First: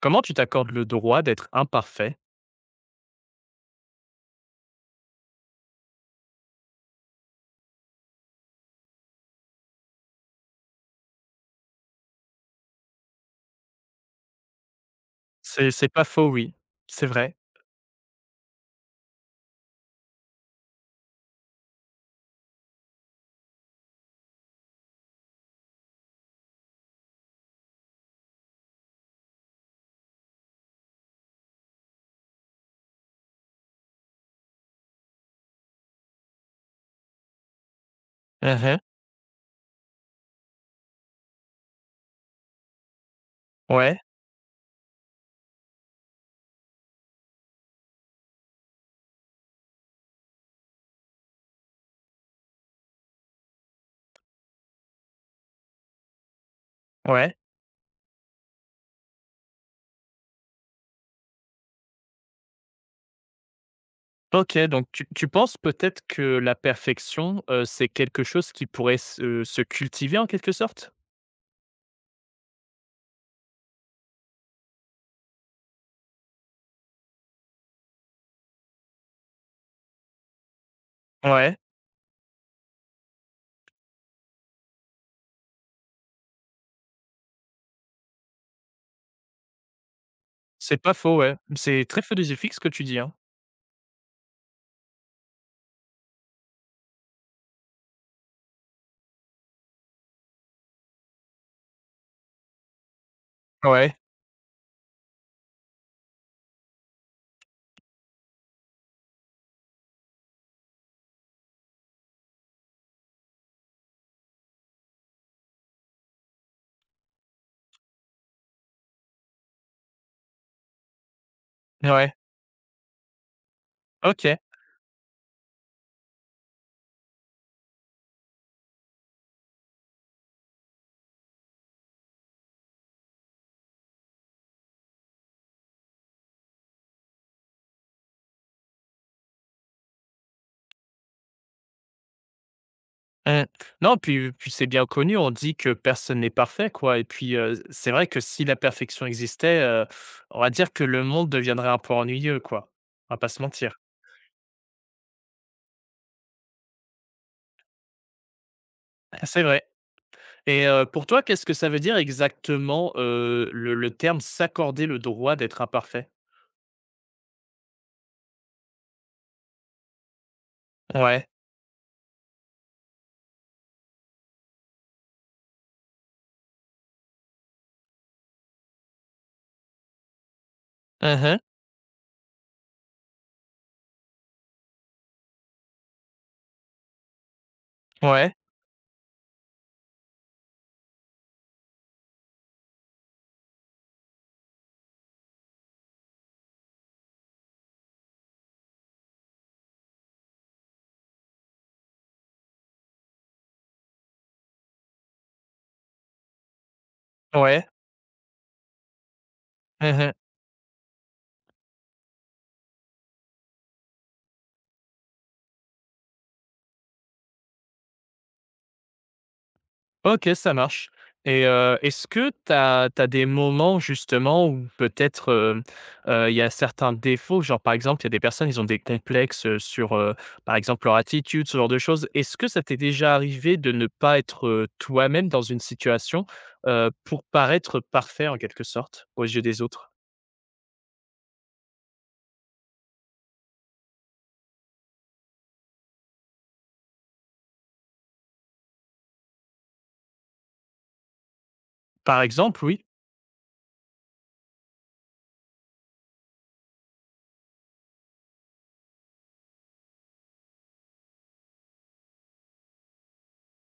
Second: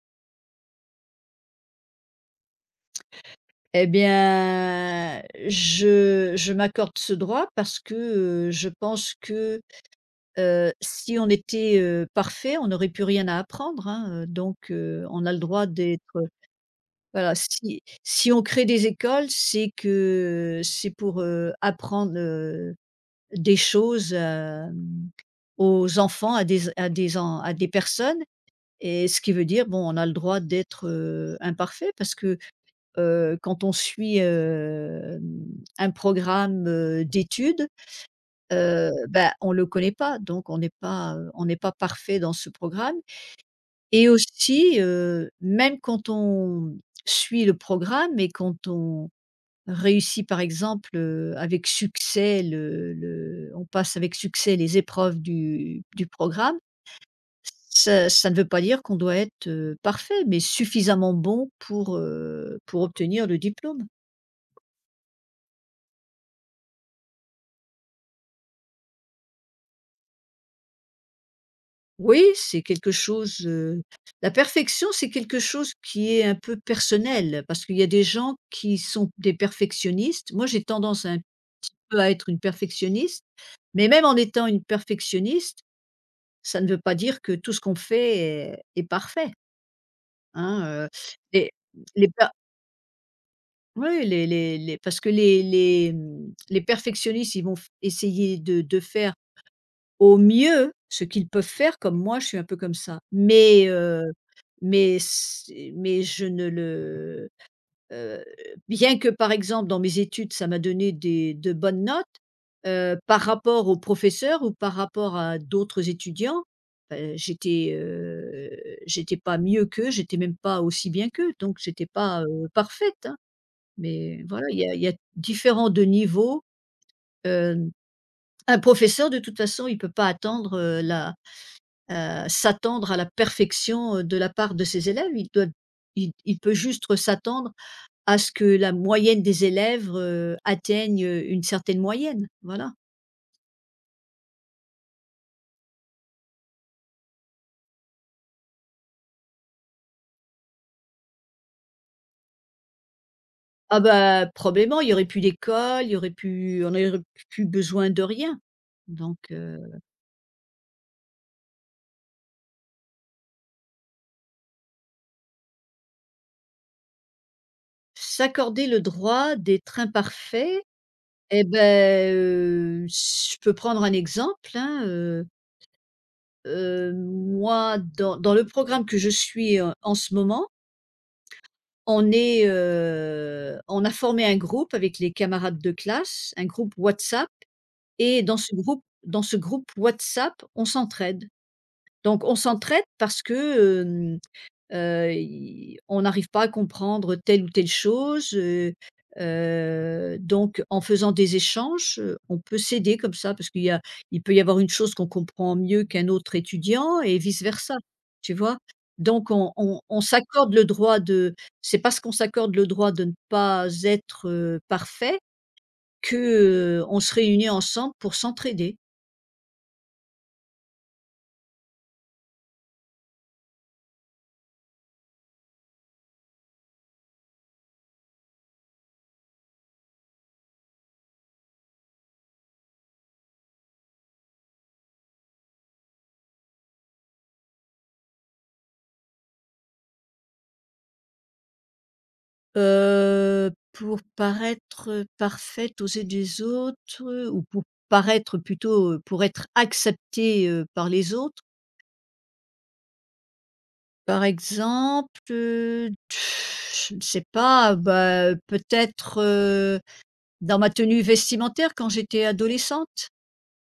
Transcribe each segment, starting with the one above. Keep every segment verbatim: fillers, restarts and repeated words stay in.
Comment tu t'accordes le droit d'être imparfait? Eh bien, je je m'accorde ce droit parce que, heu, je pense que, heu, si on était, heu, parfait, on n'aurait plus rien à apprendre, hein, heu, donc heu, on a le droit C'est c'est d'être, pas euh, faux, oui. C'est voilà, vrai. si si on crée des écoles, c'est que c'est pour, heu, apprendre, heu, des choses, hem, aux enfants, à des à des en à des personnes et ce qui veut dire, bon, on a le droit d'être, heu, imparfait parce que heu, quand on suit, hem, un programme, heu, d'études, Mmh. heu, bah, on ne le connaît pas, donc on n'est pas, heu, on n'est pas parfait dans ce programme Ouais, et aussi, heu, même quand on suit le programme et quand on réussit par exemple, heu, avec succès le le on passe avec succès les épreuves du du programme, ouais. ça ça ne veut pas dire qu'on doit être, heu, parfait, mais suffisamment bon pour, heu, pour obtenir le diplôme. OK, donc tu tu penses peut-être que la perfection, heu, c'est quelque chose qui pourrait se se cultiver en quelque sorte? Oui, c'est quelque chose, heu la perfection, c'est quelque chose qui est un peu personnel, parce qu'il y a des gens qui sont des perfectionnistes. Moi, j'ai tendance un Ouais, petit peu à être une perfectionniste, mais même en étant une perfectionniste, ça ne veut pas dire que tout ce qu'on fait est est parfait, hein, c'est heu, pas faux, ouais. les C'est très les per philosophique ce que tu dis, hein. oui, les les les parce que les les, mmh, les perfectionnistes, ils vont f essayer de de faire au mieux ce qu'ils peuvent faire comme moi je suis un peu comme ça. Mais Ouais, heu, mais c'est mais je ne le heu, bien que par exemple dans mes études ça m'a donné des de bonnes notes, heu, par rapport aux professeurs ou par rapport à d'autres étudiants, heu, j'étais, heu, j'étais pas mieux qu'eux, j'étais même pas aussi bien qu'eux, donc j'étais ouais. pas, heu, parfaite, hein. Mais OK. voilà, il y a il y a différents de niveaux, heu, un professeur de toute façon il peut pas attendre, heu, la s'attendre à la perfection, de la part de ses élèves. Il doit il il peut juste s'attendre à ce que la moyenne des élèves, heu, atteigne, une certaine moyenne, voilà. Mmh. Non, puis puis c'est bien connu, on dit que personne n'est parfait, quoi, et puis, heu, c'est vrai que si la perfection existait, heu, on va dire que le monde deviendrait un peu ennuyeux, quoi. On va pas se mentir. Ah bah, probablement, il y aurait plus d'école, il y aurait plus on n'aurait plus besoin de rien. Donc C'est heu, vrai. Et heu, pour toi, qu'est-ce que ça veut dire exactement, heu, le le terme «s'accorder le droit d'être imparfait»? s'accorder le droit d'être imparfait. Ouais. Et ben, heu, je peux prendre un exemple, hein, heu heu, moi dans dans le programme que je suis, heu, en ce moment, Mmh. on est, heu, on a formé un groupe avec les camarades de classe, un groupe WhatsApp et Ouais. dans ce groupe dans ce groupe WhatsApp, on s'entraide. Donc on s'entraide parce que, Heu, i on n'arrive pas à comprendre telle ou telle chose, heu heu, donc en faisant des échanges, heu, on peut s'aider comme ça parce qu'il y a il peut y avoir une chose qu'on comprend mieux qu'un autre étudiant et vice Ouais. versa, tu vois? Donc on on on Mmh. s'accorde le droit de c'est parce qu'on s'accorde le droit de ne pas être, heu, parfait que, heu, on se réunit ensemble pour s'entraider. OK, ça marche. Et heu, est-ce que tu as des moments justement où peut-être, heu heu, il y a certains défauts, genre par exemple, il y a des personnes, ils ont des complexes, heu, sur, heu, par exemple, leur attitude, ce genre de choses. Est-ce que ça t'est déjà arrivé de ne pas être, heu, toi-même dans une situation, heu, pour paraître parfait en quelque sorte aux yeux des autres? Heu, pour paraître, parfaite aux yeux des autres ou pour paraître plutôt, heu, pour être acceptée, heu, par les autres. Par exemple, oui. Par exemple, heu, je ne sais pas, bah, peut-être, heu, dans ma tenue vestimentaire quand j'étais adolescente.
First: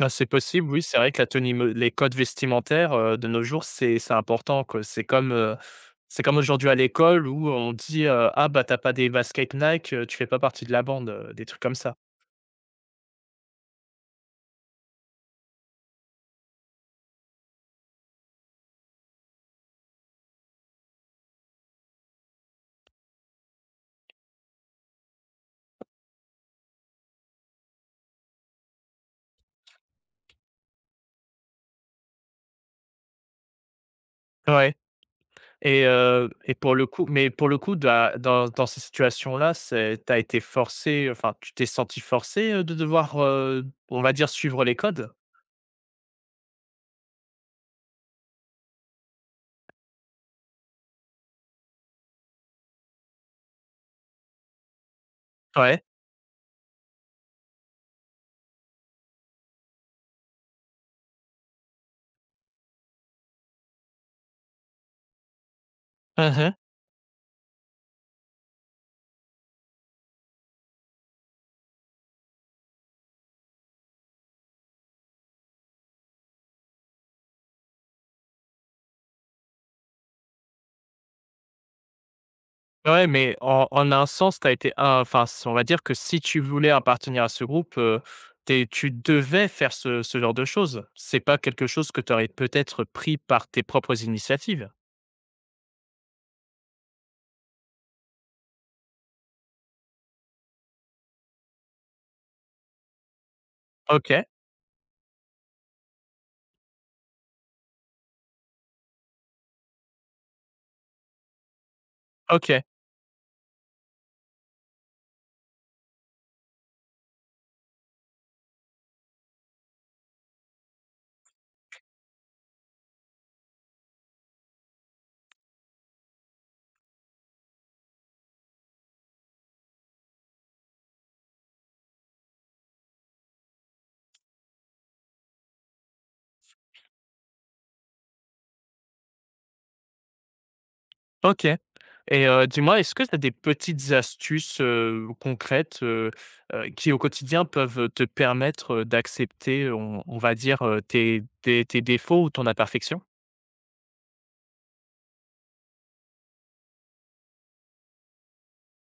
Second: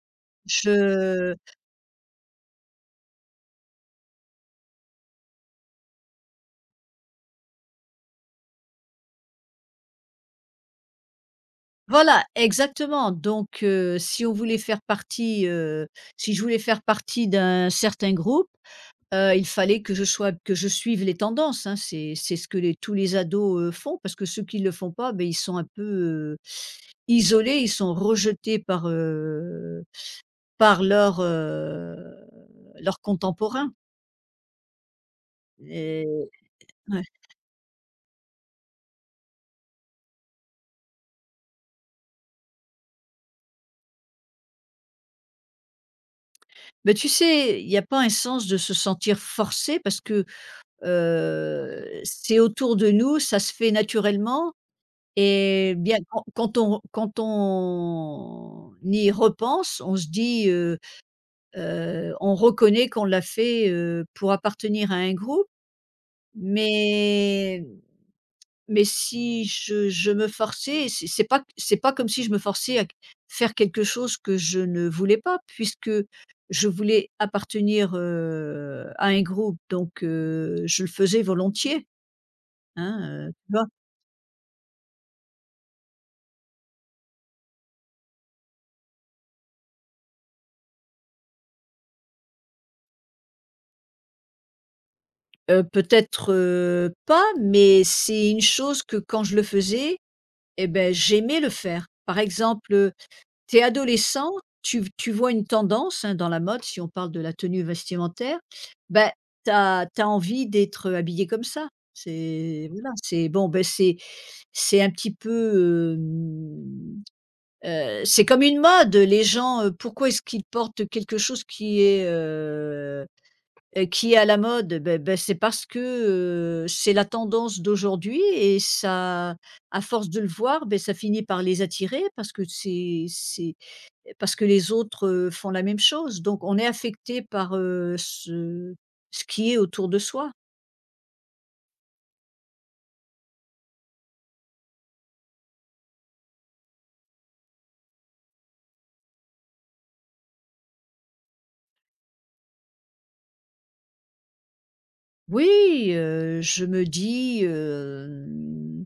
Ah, c'est possible, oui, c'est vrai que la Je tenue mo les codes vestimentaires, heu, de nos jours, c'est c'est important, quoi. C'est comme, heu, c'est comme aujourd'hui à l'école où on dit, heu: «Ah bah, t'as pas des baskets Nike, heu, tu fais pas partie de la bande», heu, des trucs comme ça. Voilà, exactement. Donc, heu, si on voulait faire partie, heu, si je voulais faire partie d'un certain groupe. Heu, il fallait que je sois que je suive les tendances, hein. C'est c'est ce que les tous les ados, heu, font parce que ceux qui ne le font pas, ben ils sont un peu, heu, isolés, ils sont rejetés par, heu, par leurs, heu, leurs contemporains Ouais. Et et heu, et pour le ouais. coup mais pour le coup, da dans dans ces situations-là, c'est, tu été forcé, enfin, tu t'es senti forcé, heu, de devoir, heu, on va dire, suivre les codes? Mais tu sais, il y a pas un sens de se sentir forcé parce que, heu, c'est autour de nous, ça se fait naturellement et Ouais. bien quand quand on quand on y repense, on se dit, Heu, on reconnaît qu'on l'a fait, heu, pour appartenir à un groupe, Mmh. mais mais si je je me forçais, c'est c'est pas c'est pas comme si je me forçais à faire quelque chose que je ne voulais pas puisque je voulais appartenir, heu, à un groupe donc heu, je le faisais volontiers, Ouais, hein, heu, mais tu vois? en en un sens, tu as été un enfin, s on va dire que si tu voulais appartenir à ce groupe, heu, tu tu devais faire ce ce genre de choses. C'est pas quelque chose que tu aurais peut-être pris par tes propres initiatives? Heu, peut-être, heu, pas, mais c'est une chose que quand je le faisais et ben j'aimais le faire. Par exemple, tu es OK, adolescent, tu tu vois une tendance, hein, dans la mode, si on parle de la tenue vestimentaire, ben tu as envie d'être, habillé comme ça. OK, C'est voilà, c'est bon, beh, c'est c'est un petit peu, hem, heu, c'est comme une mode. Les gens, heu, pourquoi est-ce qu'ils portent quelque chose qui est, heu heu, qui est à la mode? Ben beh, c'est parce que, heu, c'est la tendance d'aujourd'hui et ça à force de le voir, ben ça finit par les attirer parce que c'est c'est parce que les autres, heu, font la même chose, donc on est affecté par, heu, ce ce qui est autour de soi. OK. Et heu, dis-moi, est-ce que tu as des petites astuces, heu, concrètes, heu heu, qui au quotidien peuvent te permettre, heu, d'accepter, on on va dire, heu, tes tes tes défauts ou ton imperfection? Oui, heu, je me dis, hem,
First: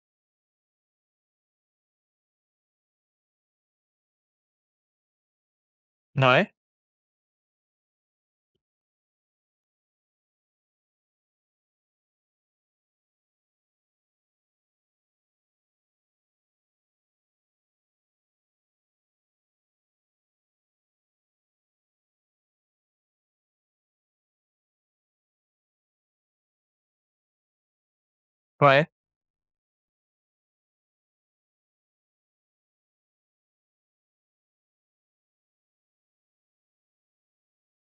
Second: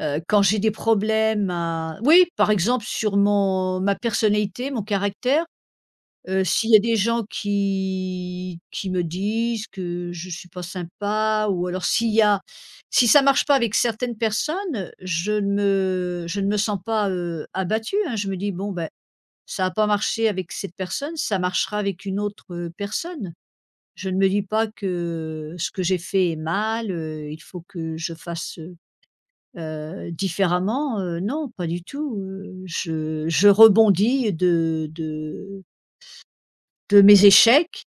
heu, quand j'ai des problèmes à oui, par exemple sur mon ma personnalité, mon caractère, heu, Ouais, s'il y a des gens qui qui me disent que je suis pas sympa ou alors s'il y a si ça marche pas avec certaines personnes, je ne me je ne me sens pas, heu, abattue, hein. Je me dis: «Bon, ben. Ça n'a pas marché avec cette personne, ça marchera avec une autre, heu, personne. Je ne me dis pas que ce que j'ai fait est mal, heu, il faut que je fasse, heu ouais, heu, différemment, heu, non, pas du tout, heu, je je rebondis de de de mes échecs,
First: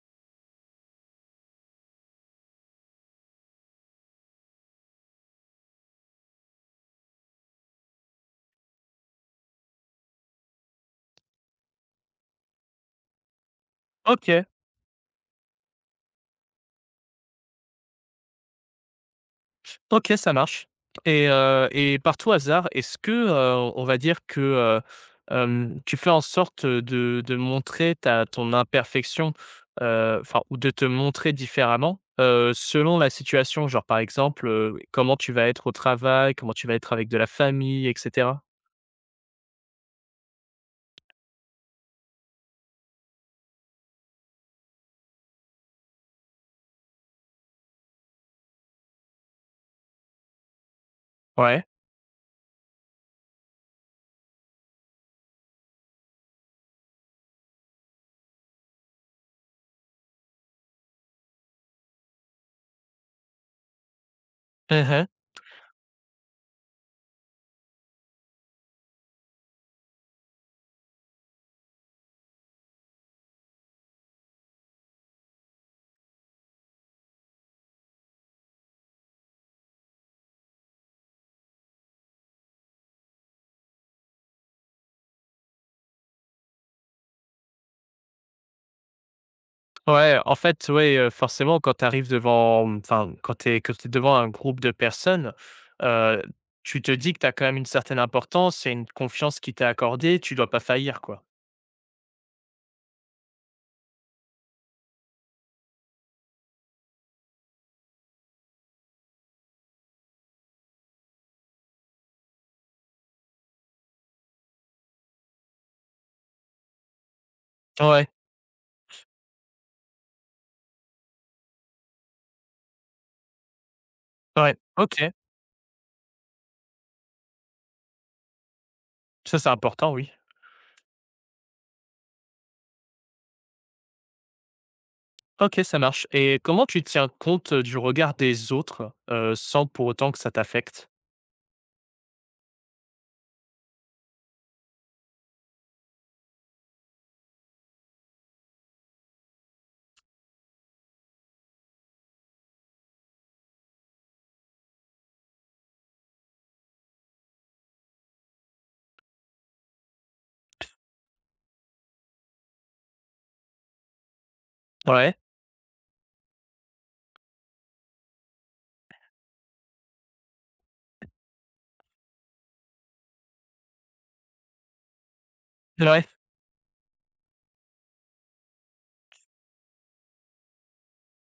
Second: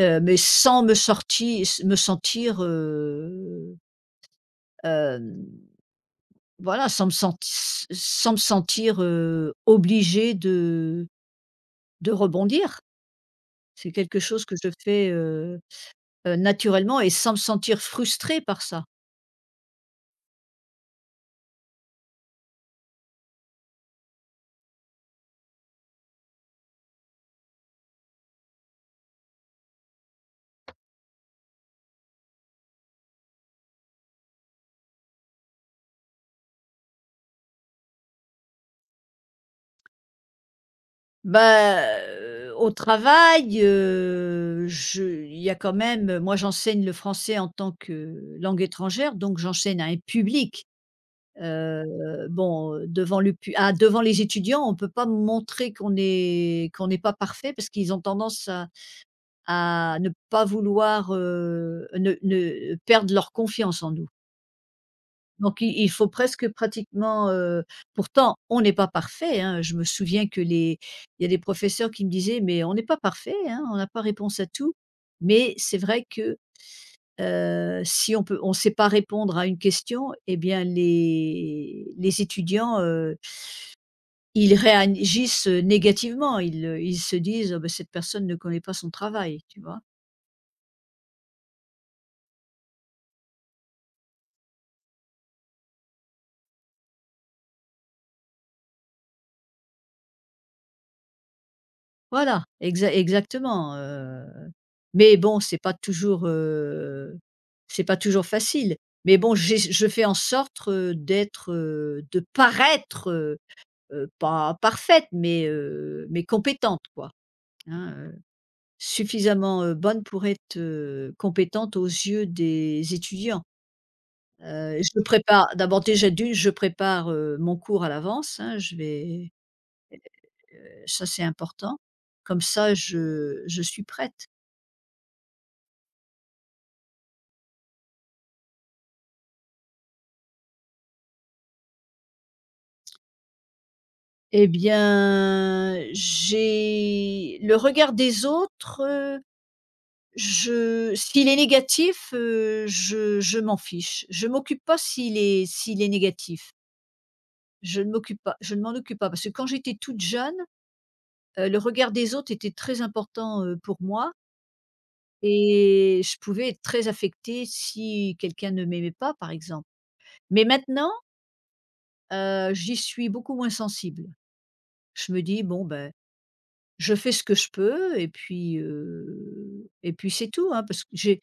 heu, mais sans me sorti me sentir, heu, hem, voilà, sans me senti sans me sentir, heu, obligée de de rebondir. C'est quelque OK. chose que je fais, euh, heu, naturellement et sans me sentir frustrée par ça. OK, ça marche. Et heu, et par tout hasard, est-ce que, heu, on va dire que, heu, hem, tu fais en sorte de de montrer ta ton imperfection, heu, enfin, ou de te montrer différemment, heu, selon la situation? Genre par exemple, heu, oui, comment tu vas être au travail, comment tu vas être avec de la famille, et cetera? Bah, heu, au travail, heu, je il y a quand même moi j'enseigne le français en tant que langue étrangère, donc j'enseigne à un public. Ouais. Heu, bon, devant le pu ah devant les étudiants, on peut pas montrer qu'on est qu'on n'est pas parfait parce qu'ils ont tendance à à ne pas vouloir, heu, ne ne perdre leur confiance en nous. Mmh mh. Donc il il faut presque pratiquement, heu pourtant on n'est pas parfait, hein. Je me souviens que les il y a des professeurs qui me disaient: «Mais on n'est pas parfait, hein, on n'a pas réponse à tout». Mais c'est vrai que, heu, si on peut on sait pas répondre à une question et bien les les étudiants, heu, ils réagissent négativement. Ils, ils se disent: «Ah bah, cette personne ne connaît pas son travail», tu vois? Ouais, en fait, ouais, heu, forcément quand tu arrives devant, mmh, enfin, quand tu es quand tu es devant un groupe de personnes, heu, tu te dis que tu as quand même une certaine importance, il y a une confiance qui t'est accordée, tu dois pas faillir, quoi. Voilà, exa exactement, heu, mais bon, c'est pas toujours, heu, c'est pas toujours facile. Mais bon, j'ess je fais en sorte, heu, d'être, heu, de paraître, heu heu, pas parfaite, mais heu, mais compétente quoi, hein, Ouais, heu, suffisamment, heu, bonne pour être, heu, compétente aux yeux des étudiants. ouais, Heu, je OK. prépare d'abord déjà d'une, je prépare, heu, mon cours à l'avance, hein, je vais, Ça, c'est important, oui. heu, ça c'est important. Comme ça je je suis prête. OK, ça marche. Et comment tu tiens compte, heu, du regard des autres, heu, sans pour autant que ça t'affecte? Eh bien, j'ai le regard des autres, heu, je s'il est négatif, heu, je je m'en fiche. Je m'occupe pas s'il est s'il est négatif. Je ne m'occupe pas je ne m'en occupe pas parce que quand j'étais toute jeune, heu, le regard des autres était très important, heu, pour moi Ouais, et je pouvais être très affectée si quelqu'un ne m'aimait pas, par exemple. Mais maintenant, heu, j'y suis beaucoup moins sensible. Je me dis: «Bon, ben. ouais. Je fais ce que je peux et puis, heu et puis c'est tout, hein, parce que j'ai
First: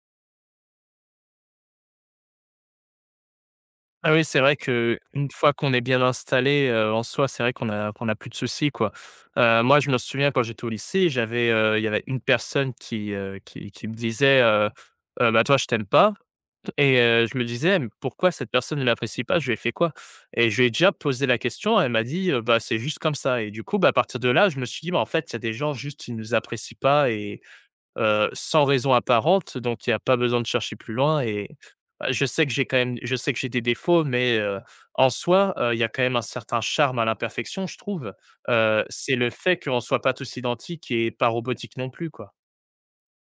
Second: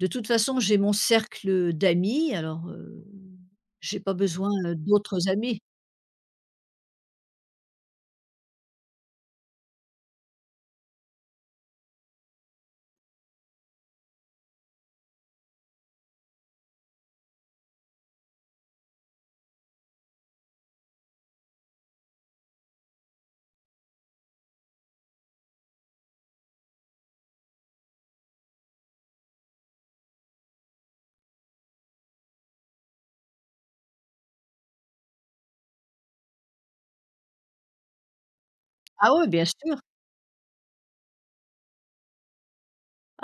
de toute façon, j'ai mon cercle d'amis, alors, heu, j'ai Ah pas oui, c'est besoin, vrai heu, que d'autres une fois amis. qu'on est bien installé, heu, en soi, c'est vrai qu'on a qu'on a plus de soucis, quoi. Heu, moi, je me souviens quand j'étais au lycée, j'avais, heu, il y avait une personne qui, heu, qui qui me disait, heu: «Heu, bah, toi, je t'aime pas», et heu, je me disais: «Mais pourquoi cette personne ne l'apprécie pas? Je lui ai fait quoi?» Et je lui ai déjà posé la question, elle m'a dit: «Heu, bah, c'est juste comme ça», et du coup, bah, à partir de là, je me suis dit: «Bah, en fait, il y a des gens, juste, ils nous apprécient pas», et heu, sans raison apparente, donc il y a pas besoin de chercher plus loin. Et bah, je sais que j'ai quand même je sais que j'ai des défauts, mais heu, en soi, heu, il y a quand même un certain charme à l'imperfection, je trouve. Heu, Ah C'est oui, le bien fait qu'on sûr. ne soit pas tous identiques et pas robotiques non plus, quoi.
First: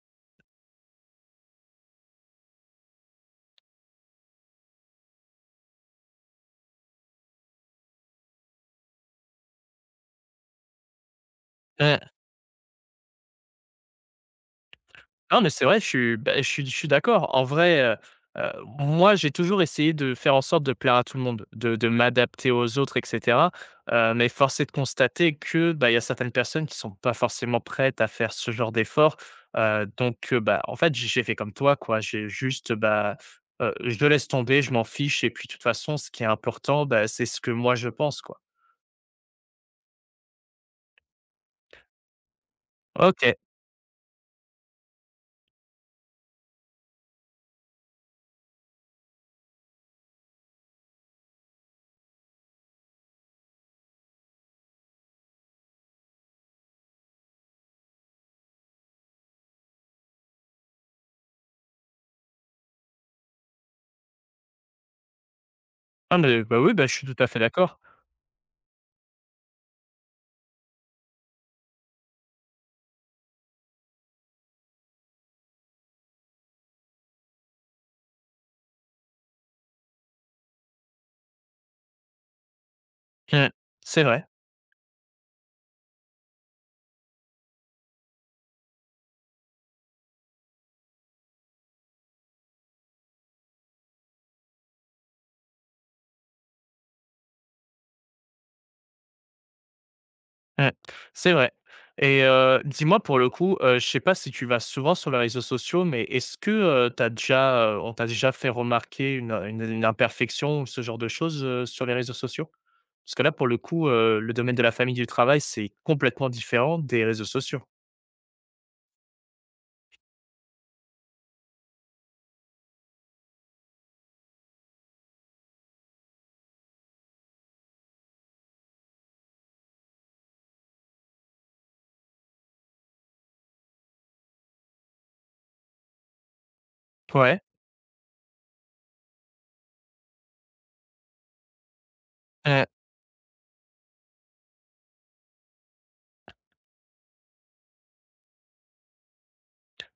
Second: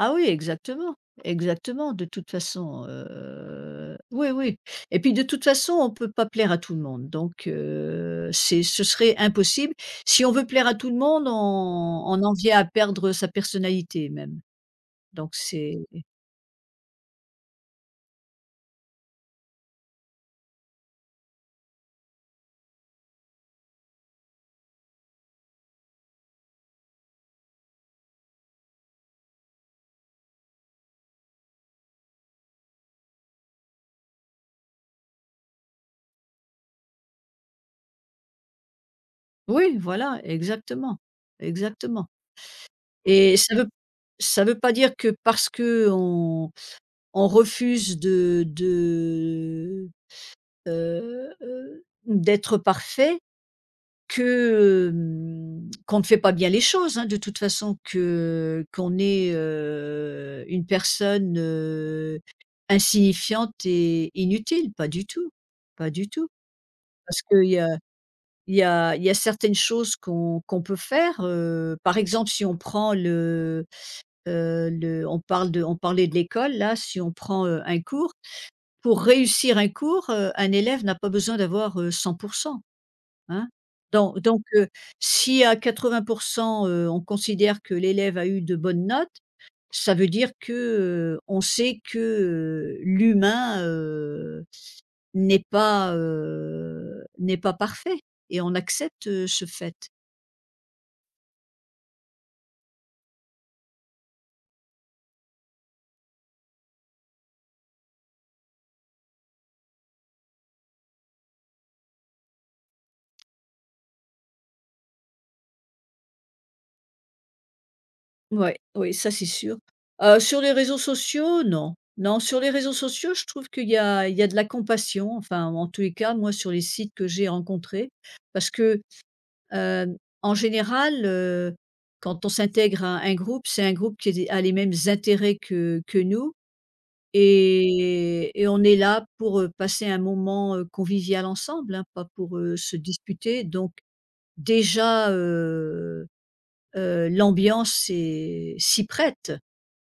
Ah oui, exactement, exactement, de toute façon, heu, oui, oui et puis de toute façon, on ne peut pas plaire à tout le monde, donc, heu, c'est ce serait impossible. Si on veut plaire à tout le monde, on Mmh. on en vient à perdre sa personnalité même, donc Non, mais c'est vrai, c'est je suis bah, je suis je suis d'accord. En vrai, heu heu, moi, j'ai toujours essayé de faire en sorte de plaire à tout le monde, de de m'adapter aux autres, et cetera, heu, mais force est de constater que, bah, il y a certaines personnes qui sont pas forcément prêtes à faire ce genre d'effort, heu, donc heu, bah, en fait, j'ai j'ai fait comme toi, quoi. J'ai juste, bah, heu, je le laisse tomber, je m'en fiche, et puis de toute façon, ce qui est important, bah, c'est ce que moi je pense, quoi. oui, voilà, exactement, exactement. OK. Et ça veut ça veut pas dire que parce que on on refuse de de, heu heu, d'être parfait que, hem, qu'on ne fait pas bien les choses, hein, de toute façon, que qu'on est, heu, une personne, heu, insignifiante et inutile. Pas du tout, pas du Ah tout. mais bah, oui, bah, je suis tout Parce à fait qu'il y a d'accord. il y a il y a certaines choses qu'on qu'on peut faire, heu, par exemple, si on prend le heu, le on parle de on parlait de l'école là, si on prend, heu, un cours, pour réussir un cours, heu, un élève n'a pas besoin d'avoir, heu, cent hein? Mmh. C'est Don vrai. donc heu, si à quatre-vingts heu, on considère que l'élève a eu de bonnes notes, ça veut dire que, heu, on sait que, heu, l'humain, heu, n'est pas, heu, n'est pas parfait et on accepte, heu, ce fait. Mmh. C'est vrai. Et heu, dis-moi pour le coup, heu, je sais pas si tu vas souvent sur les réseaux sociaux, mais est-ce que, heu, tu as déjà, heu, on t'a déjà fait remarquer une, une une imperfection ou ce genre de choses, heu, sur les réseaux sociaux? Parce que là, pour le coup, heu, le domaine de la famille, du travail, c'est complètement différent des réseaux sociaux. Ouais, oui, ça c'est sûr. Heu, sur les réseaux sociaux, non. Non, sur les réseaux sociaux, je trouve qu'il y a il y a de la compassion, enfin, en tous les cas, moi, sur les sites que j'ai rencontrés. Parce que, hem, en général, heu, quand on s'intègre à un groupe, c'est un groupe qui est a les mêmes intérêts que que nous Ouais. et et on est là pour, heu, passer un moment, heu, convivial ensemble, hein, pas pour, heu, Mmh. se disputer. Donc déjà, heu heu, l'ambiance est s'y prête.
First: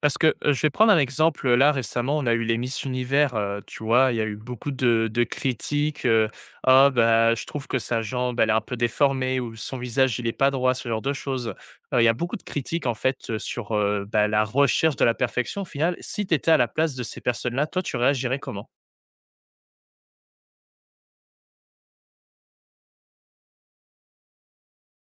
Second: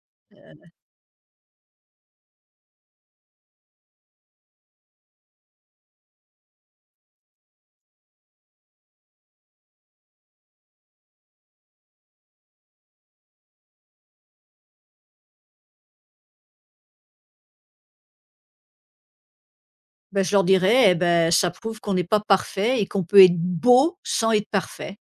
Parce que, heu, je vais prendre un exemple, là, récemment, on a eu les Miss Univers, heu, tu vois? Il y a eu beaucoup de de critiques, heu: «Ah bah, je trouve que sa jambe, elle est un peu déformée», ou «Son visage, il est pas droit», ce genre de choses. Heu, il y a beaucoup de critiques, en fait, heu, sur, heu, bah, la recherche de la perfection, au final. Si tu étais à la place de ces personnes-là, toi, tu réagirais comment? Ben je leur dirais, eh beh, ça prouve qu'on n'est pas parfait et qu'on peut être beau sans être parfait.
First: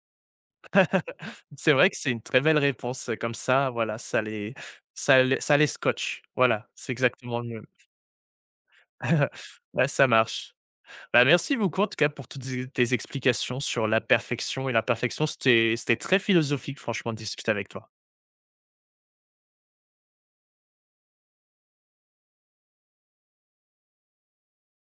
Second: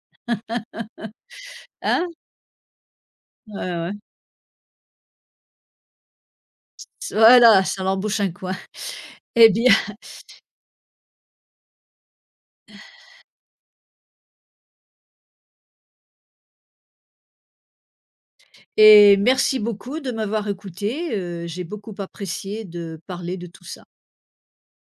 C'est vrai que c'est Hein? une très belle réponse, comme Ouais, ça, ouais. voilà, ça les ça les ça les scotche. Voilà, c'est exactement le Voilà, mot. ça leur bouche un coin. Eh bien, Bah, ça marche. Bah, merci beaucoup, en tout cas, pour toutes tes tes explications sur la perfection et l'imperfection. C'était c'était très philosophique, franchement, de discuter avec toi. et merci beaucoup de m'avoir écoutée, heu, j'ai beaucoup apprécié de parler de tout ça.